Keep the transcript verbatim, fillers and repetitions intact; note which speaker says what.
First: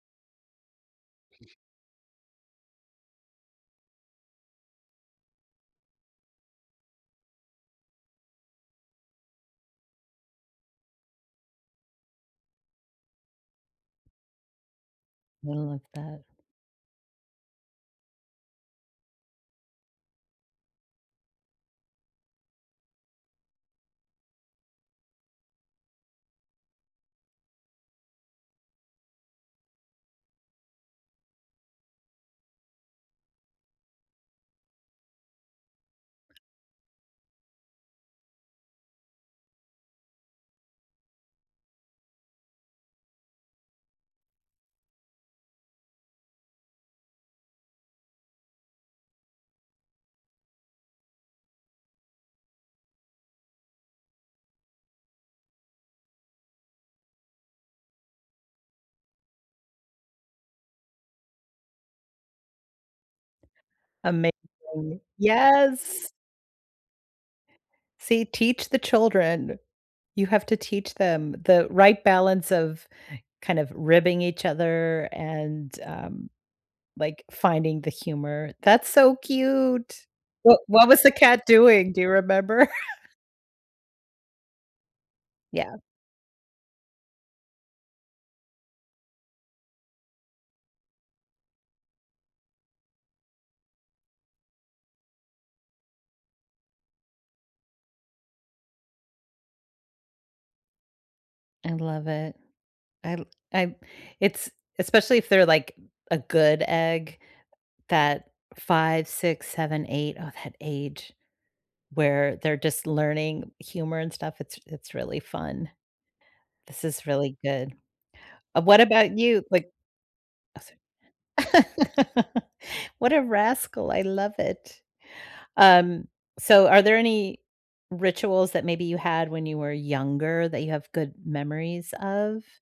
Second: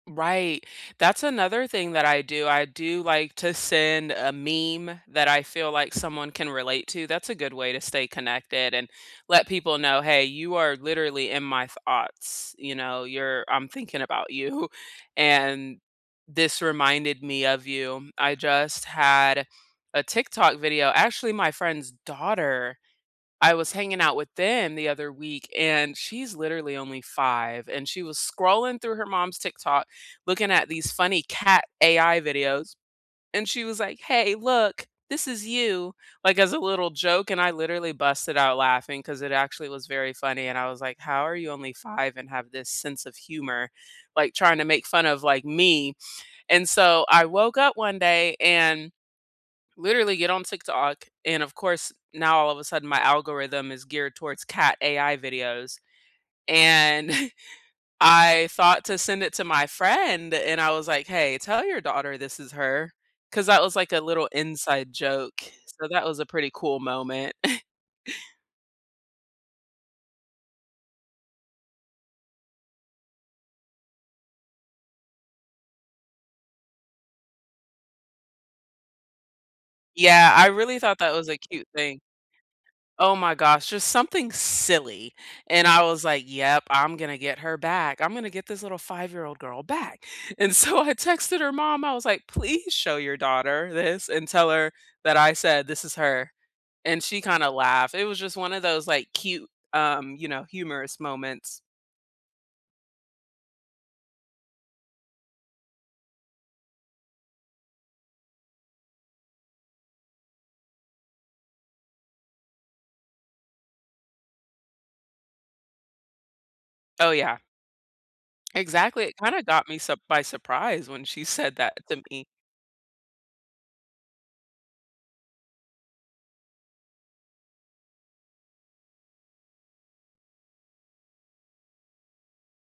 Speaker 1: Right. That's another thing that I do. I do like to send a meme that I feel like someone can relate to. That's a good way to stay connected and let people know, "Hey, you are literally in my thoughts," you know? "You're I'm thinking about you,
Speaker 2: Little
Speaker 1: and
Speaker 2: of that.
Speaker 1: this reminded me of you." I just had a TikTok video actually, my friend's daughter, I was hanging out with them the other week, and she's literally only five, and she was scrolling through her mom's TikTok, looking at these funny cat AI videos, and she was like, "Hey, look, this is you." Like as a little joke, and I literally busted out laughing 'cause it actually was very funny, and I was like, "How are you only five and have this sense of humor, like, trying to make fun of, like, me?" And so, I woke up one day and literally get on TikTok. And, of course, now all of a sudden, my algorithm is geared towards cat AI videos, and I thought to send it to my friend, and I was like, "Hey, tell your daughter this is her." 'Cause that was, like, a little inside
Speaker 2: Amazing.
Speaker 1: joke. So, that
Speaker 2: Yes!
Speaker 1: was a pretty cool moment.
Speaker 2: See, teach the children. You have to teach them the right balance of kind of ribbing each other and, um, like, finding the humor. That's so cute.
Speaker 1: Yeah, I
Speaker 2: Wha
Speaker 1: really
Speaker 2: what
Speaker 1: thought
Speaker 2: was the
Speaker 1: that was a
Speaker 2: cat
Speaker 1: cute
Speaker 2: doing?
Speaker 1: thing.
Speaker 2: Do you remember?
Speaker 1: Oh my gosh, just something silly, and
Speaker 2: Yeah.
Speaker 1: I was like, "Yep, I'm gonna get her back. I'm gonna get this little five-year-old girl back." And so I texted her mom. I was like, "Please show your daughter this and tell her that I said this is her." And she kinda laughed. It was just one of those, like, cute, um, you know, humorous moments.
Speaker 2: I love it. I l I I it's especially if they're, like, a good egg, that five, six, seven, eight, oh that age, where they're just learning humor and stuff, it's it's really fun. This is
Speaker 1: Oh,
Speaker 2: really
Speaker 1: yeah.
Speaker 2: good. Uh, what
Speaker 1: Exactly. It
Speaker 2: about
Speaker 1: kinda
Speaker 2: you?
Speaker 1: got
Speaker 2: Like
Speaker 1: me surp by surprise when she
Speaker 2: [unintelligible]
Speaker 1: said that to me.
Speaker 2: What a rascal. I love it. Um, so, are there any rituals that maybe you had when you were younger that you have good memories of?